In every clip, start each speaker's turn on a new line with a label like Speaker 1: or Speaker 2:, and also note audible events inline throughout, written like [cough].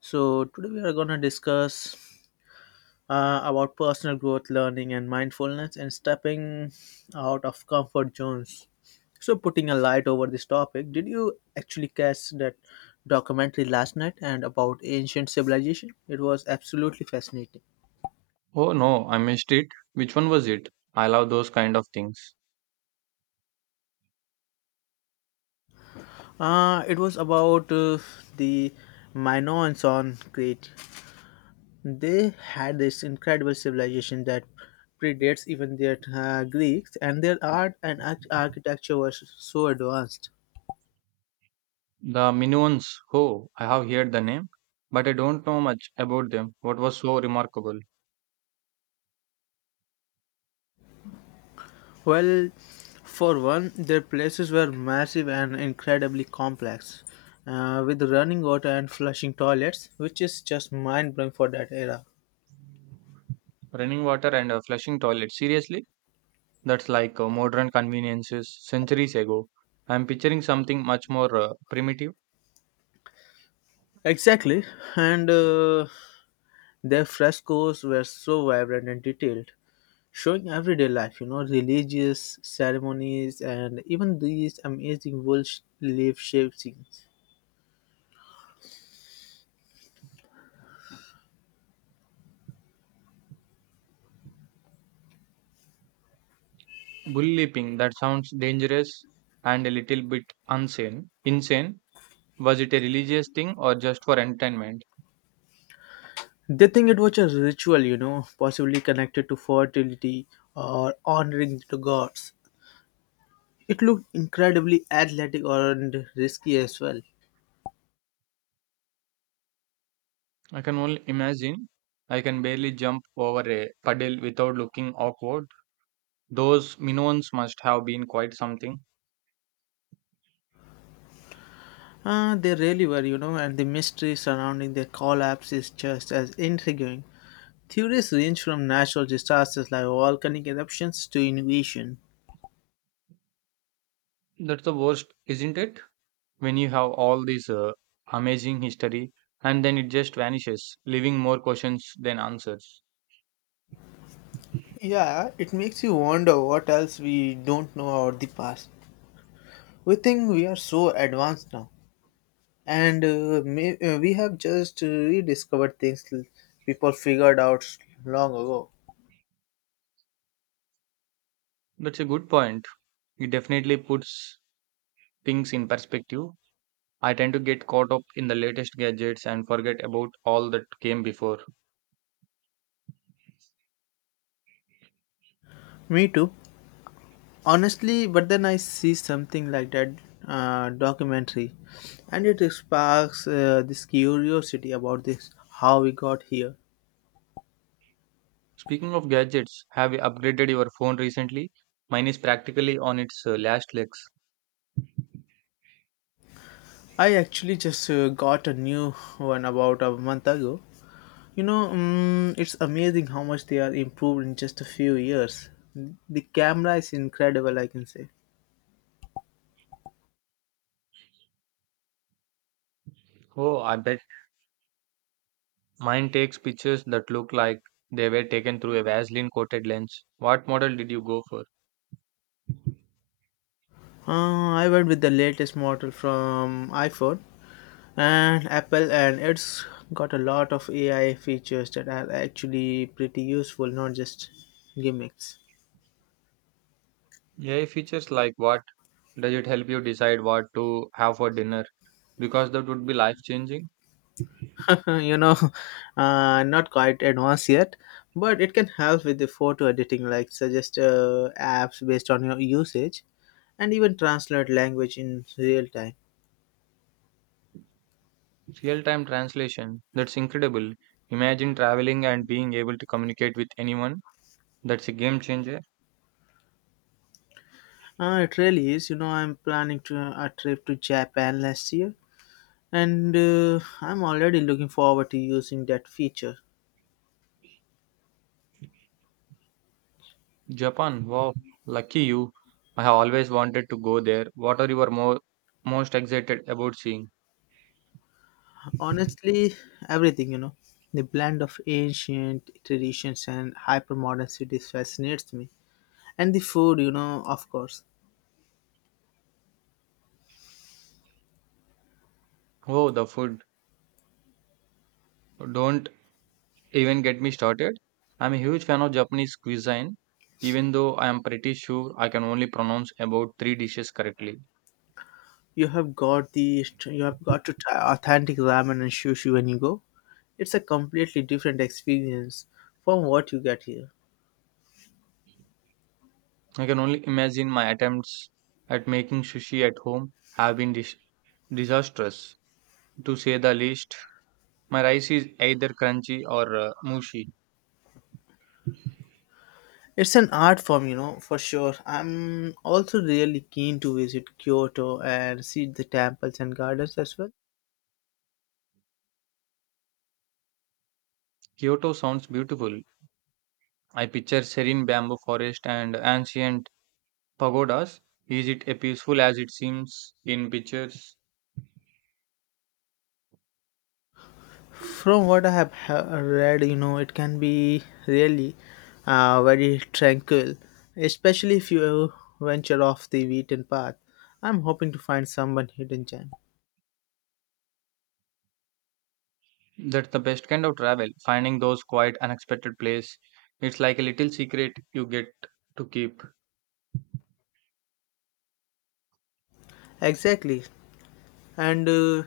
Speaker 1: So today we are going to discuss about personal growth, learning, and mindfulness, and stepping out of comfort zones. So putting a light over this topic, did you actually catch that documentary last night and about ancient civilization? It was absolutely fascinating.
Speaker 2: Oh no, I missed it. Which one was it? I love those kind of things.
Speaker 1: It was about the Minoans on Crete. They had this incredible civilization that predates even their Greeks, and their art and architecture was so advanced.
Speaker 2: The Minions. Oh, I have heard the name, but I don't know much about them. What was so remarkable?
Speaker 1: Well, for one, their places were massive and incredibly complex, with running water and flushing toilets, which is just mind blowing for that era.
Speaker 2: Running water and a flushing toilet. Seriously? That's like modern conveniences centuries ago. I'm picturing something much more primitive.
Speaker 1: Exactly, and their frescoes were so vibrant and detailed, showing everyday life, you know, religious ceremonies and even these amazing life shape scenes.
Speaker 2: Bull leaping. That sounds dangerous and a little bit insane. Insane. Was it a religious thing or just for entertainment?
Speaker 1: They think it was a ritual, you know, possibly connected to fertility or honoring the gods. It looked incredibly athletic and risky as well.
Speaker 2: I can only imagine. I can barely jump over a puddle without looking awkward. Those minnows must have been quite something.
Speaker 1: They really were, you know, and the mystery surrounding their collapse is just as intriguing. Theories range from natural disasters like volcanic eruptions to invasion.
Speaker 2: That's the worst, isn't it? When you have all this amazing history, and then it just vanishes, leaving more questions than answers.
Speaker 1: Yeah, it makes you wonder what else we don't know about the past. We think we are so advanced now, and we have just rediscovered people figured out long ago.
Speaker 2: That's a good point. It definitely puts things in perspective. I tend to get caught up in the latest gadgets and forget about all that came before.
Speaker 1: Me too, honestly, but then I see something like that documentary, and it sparks this curiosity about this how we got here.
Speaker 2: Speaking of gadgets, have you upgraded your phone recently? Mine is practically on its last legs.
Speaker 1: I actually just got a new one about a month ago. You know, it's amazing how much they are improved in just a few years. The camera is incredible, I can say.
Speaker 2: Oh, I bet mine takes pictures that look like they were taken through a Vaseline coated lens. What model did you go for?
Speaker 1: I went with the latest model from iPhone and Apple, and it's got a lot of AI features that are actually pretty useful, not just gimmicks.
Speaker 2: AI features like what? Does it help you decide what to have for dinner? Because that would be life changing.
Speaker 1: [laughs] You know, not quite advanced yet, but it can help with the photo editing, like suggest apps based on your usage and even translate language in real time.
Speaker 2: Real time translation. That's incredible. Imagine traveling and being able to communicate with anyone. That's a game changer.
Speaker 1: It really is. You know, I'm planning to a trip to Japan last year, and I'm already looking forward to using that feature.
Speaker 2: Japan, wow, lucky you. I have always wanted to go there. What are you are more most excited about seeing?
Speaker 1: Honestly, everything, you know, the blend of ancient traditions and hypermodern cities fascinates me, and the food, you know, of course.
Speaker 2: Oh, the food. Don't even get me started. I'm a huge fan of Japanese cuisine, even though I am pretty sure I can only pronounce about three dishes correctly.
Speaker 1: You have got to try authentic ramen and sushi when you go. It's a completely different experience from what you get here.
Speaker 2: I can only imagine my attempts at making sushi at home have been disastrous, to say the least. My rice is either crunchy or mushy.
Speaker 1: It's an art form, you know, for sure. I'm also really keen to visit Kyoto and see the temples and gardens as well.
Speaker 2: Kyoto sounds beautiful. I picture serene bamboo forest and ancient pagodas. Is it as peaceful as it seems in pictures?
Speaker 1: From what read, you know, it can be really very tranquil, especially if you venture off the beaten path. I'm hoping to find someone hidden gem.
Speaker 2: That's the best kind of travel, finding those quiet, unexpected place. It's like a little secret you get to keep.
Speaker 1: Exactly. And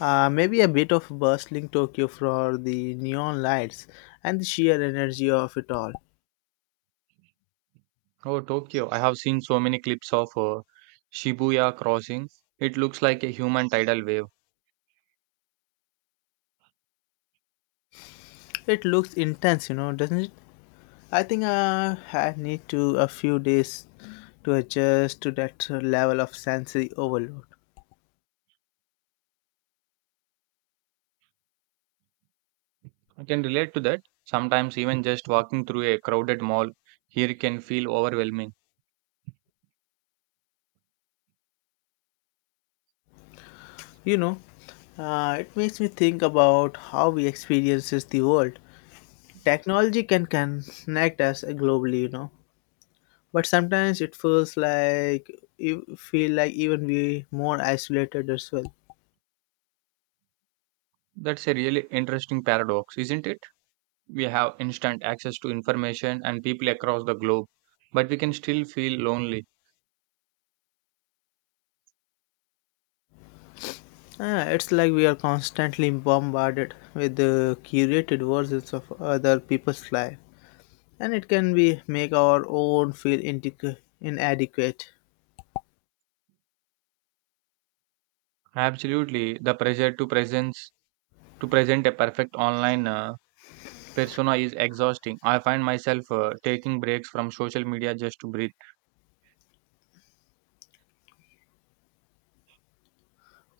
Speaker 1: Maybe a bit of bustling Tokyo for the neon lights and the sheer energy of it all.
Speaker 2: Oh, Tokyo. I have seen so many clips of Shibuya crossing. It looks like a human tidal wave.
Speaker 1: It looks intense, you know, doesn't it? I think I need to a few days to adjust to that level of sensory overload.
Speaker 2: I can relate to that. Sometimes even just walking through a crowded mall here can feel overwhelming.
Speaker 1: You know, it makes me think about how we experiences the world. Technology can connect us globally, you know, but sometimes it feels like you feel like even we more isolated as well.
Speaker 2: That's a really interesting paradox, isn't it? We have instant access to information and people across the globe, but we can still feel lonely.
Speaker 1: It's like we are constantly bombarded with the curated versions of other people's life, and it can be make our own feel inadequate.
Speaker 2: Absolutely, the pressure to presence to present a perfect online persona is exhausting. I find myself taking breaks from social media just to breathe.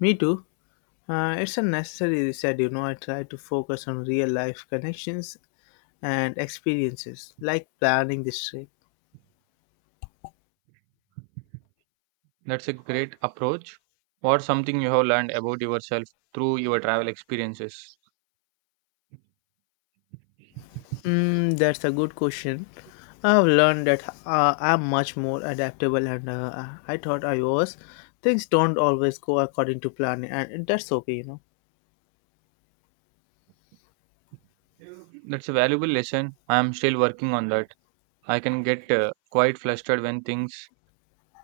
Speaker 1: Me too. It's a necessary reset, you know. I try to focus on real life connections and experiences, like planning this trip.
Speaker 2: That's a great approach. What something you have learned about yourself through your travel experiences?
Speaker 1: Mm, that's a good question. I've learned that I'm much more adaptable, and I thought I was. Things don't always go according to plan, and that's okay, you know.
Speaker 2: That's a valuable lesson. I am still working on that. I can get quite flustered when things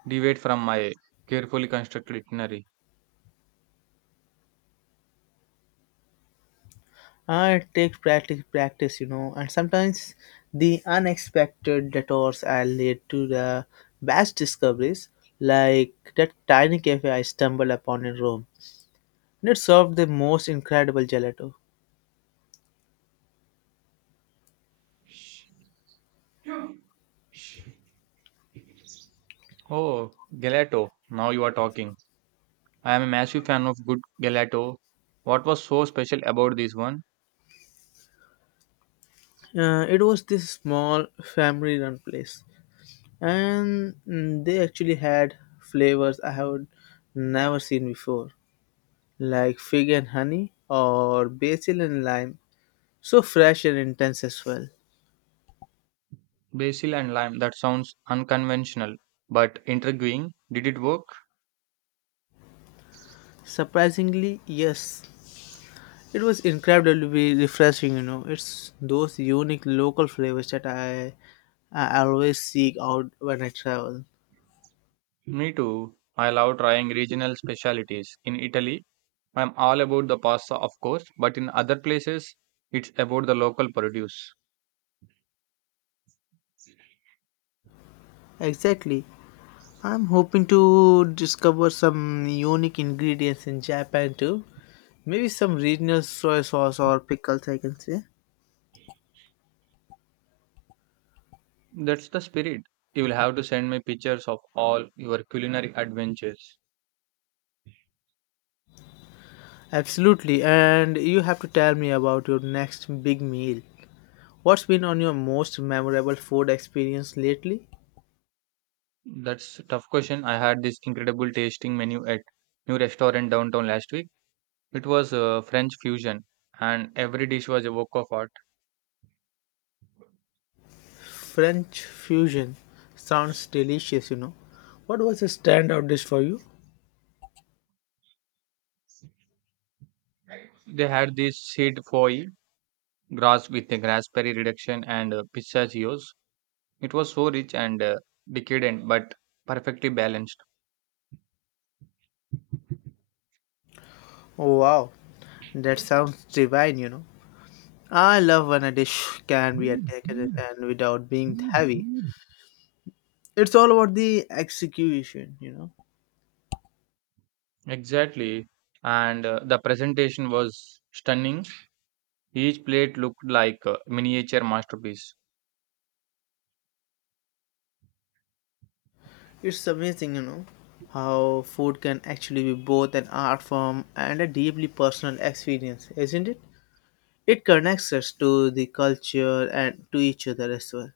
Speaker 2: deviate from my carefully constructed itinerary.
Speaker 1: It takes practice, practice, you know, and sometimes the unexpected detours are lead to the best discoveries, like that tiny cafe I stumbled upon in Rome. And it served the most incredible gelato.
Speaker 2: Oh, gelato. Now you are talking. I am a massive fan of good gelato. What was so special about this one?
Speaker 1: It was this small family-run place, and they actually had flavors I had never seen before, like fig and honey or basil and lime. So fresh and intense as well.
Speaker 2: Basil and lime. That sounds unconventional, but intriguing. Did it work?
Speaker 1: Surprisingly, yes, it was incredibly refreshing, you know. It's those unique local flavors that I always seek out when I travel.
Speaker 2: Me too. I love trying regional specialities. In Italy, I am all about the pasta, of course, but in other places, it's about the local produce.
Speaker 1: Exactly. I'm hoping to discover some unique ingredients in Japan too. Maybe some regional soy sauce or pickles, I can say.
Speaker 2: That's the spirit. You will have to send me pictures of all your culinary adventures.
Speaker 1: Absolutely. And you have to tell me about your next big meal. What's been on your most memorable food experience lately?
Speaker 2: That's a tough question. I had this incredible tasting menu at new restaurant downtown last week. It was French fusion, and every dish was a work of art.
Speaker 1: French fusion sounds delicious, you know. What was a standout dish for you?
Speaker 2: They had this seed foie grass with a raspberry reduction and pistachios. It was so rich and decadent, but perfectly balanced.
Speaker 1: Oh, wow, that sounds divine, you know. I love when a dish can be decadent and without being heavy. It's all about the execution, you know.
Speaker 2: Exactly, and the presentation was stunning. Each plate looked like a miniature masterpiece.
Speaker 1: It's amazing, you know, how food can actually be both an art form and a deeply personal experience, isn't it? It connects us to the culture and to each other as well.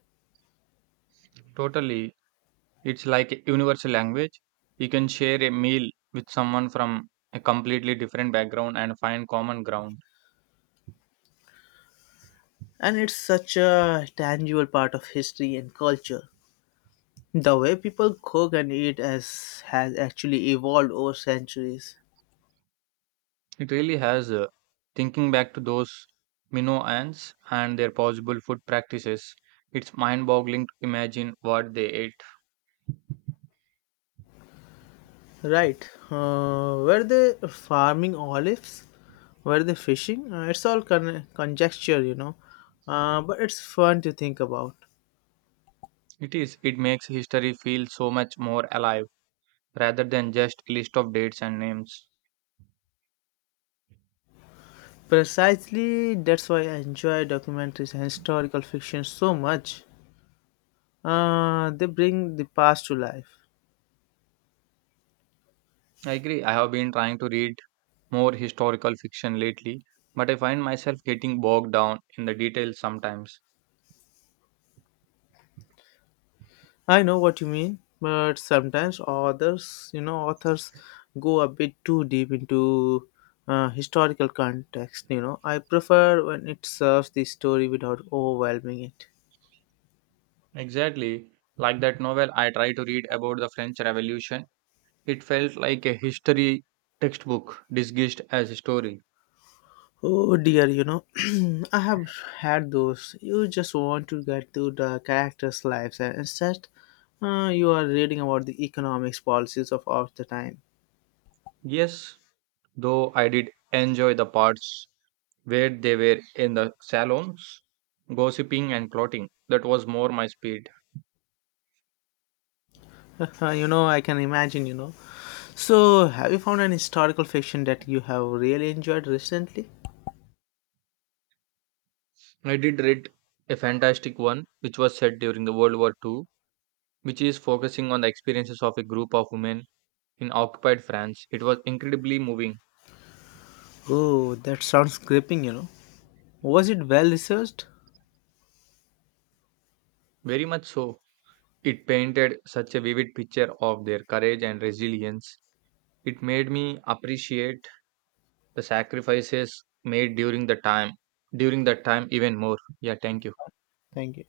Speaker 2: Totally, it's like a universal language. You can share a meal with someone from a completely different background and find common ground.
Speaker 1: And it's such a tangible part of history and culture. The way people cook and eat as has actually evolved over centuries.
Speaker 2: It really has. Thinking back to those minnow ants and their possible food practices, it's mind boggling to imagine what they ate.
Speaker 1: Right. Were they farming olives? Were they fishing? It's all conjecture, you know. But it's fun to think about.
Speaker 2: It is, it makes history feel so much more alive rather than just a list of dates and names.
Speaker 1: Precisely, that's why I enjoy documentaries and historical fiction so much. They bring the past to life.
Speaker 2: I agree, I have been trying to read more historical fiction lately, but I find myself getting bogged down in the details sometimes.
Speaker 1: I know what you mean, but sometimes authors, you know, authors go a bit too deep into historical context. You know, I prefer when it serves the story without overwhelming it.
Speaker 2: Exactly. Like that novel I tried to read about the French Revolution. It felt like a history textbook disguised as a story.
Speaker 1: Oh dear, you know, [clears throat] I have had those. You just want to get to the characters' lives, and instead, you are reading about the economics policies of the time.
Speaker 2: Yes, though I did enjoy the parts where they were in the salons, gossiping and plotting. That was more my speed.
Speaker 1: [laughs] You know, I can imagine, you know. So, have you found an historical fiction that you have really enjoyed recently?
Speaker 2: I did read a fantastic one which was set during the World War II, which is focusing on the experiences of a group of women in occupied France. It was incredibly moving.
Speaker 1: Oh, that sounds gripping, you know. Was it well researched?
Speaker 2: Very much so. It painted such a vivid picture of their courage and resilience. It made me appreciate the sacrifices made during the time, during that time even more. Yeah, thank you.
Speaker 1: Thank you.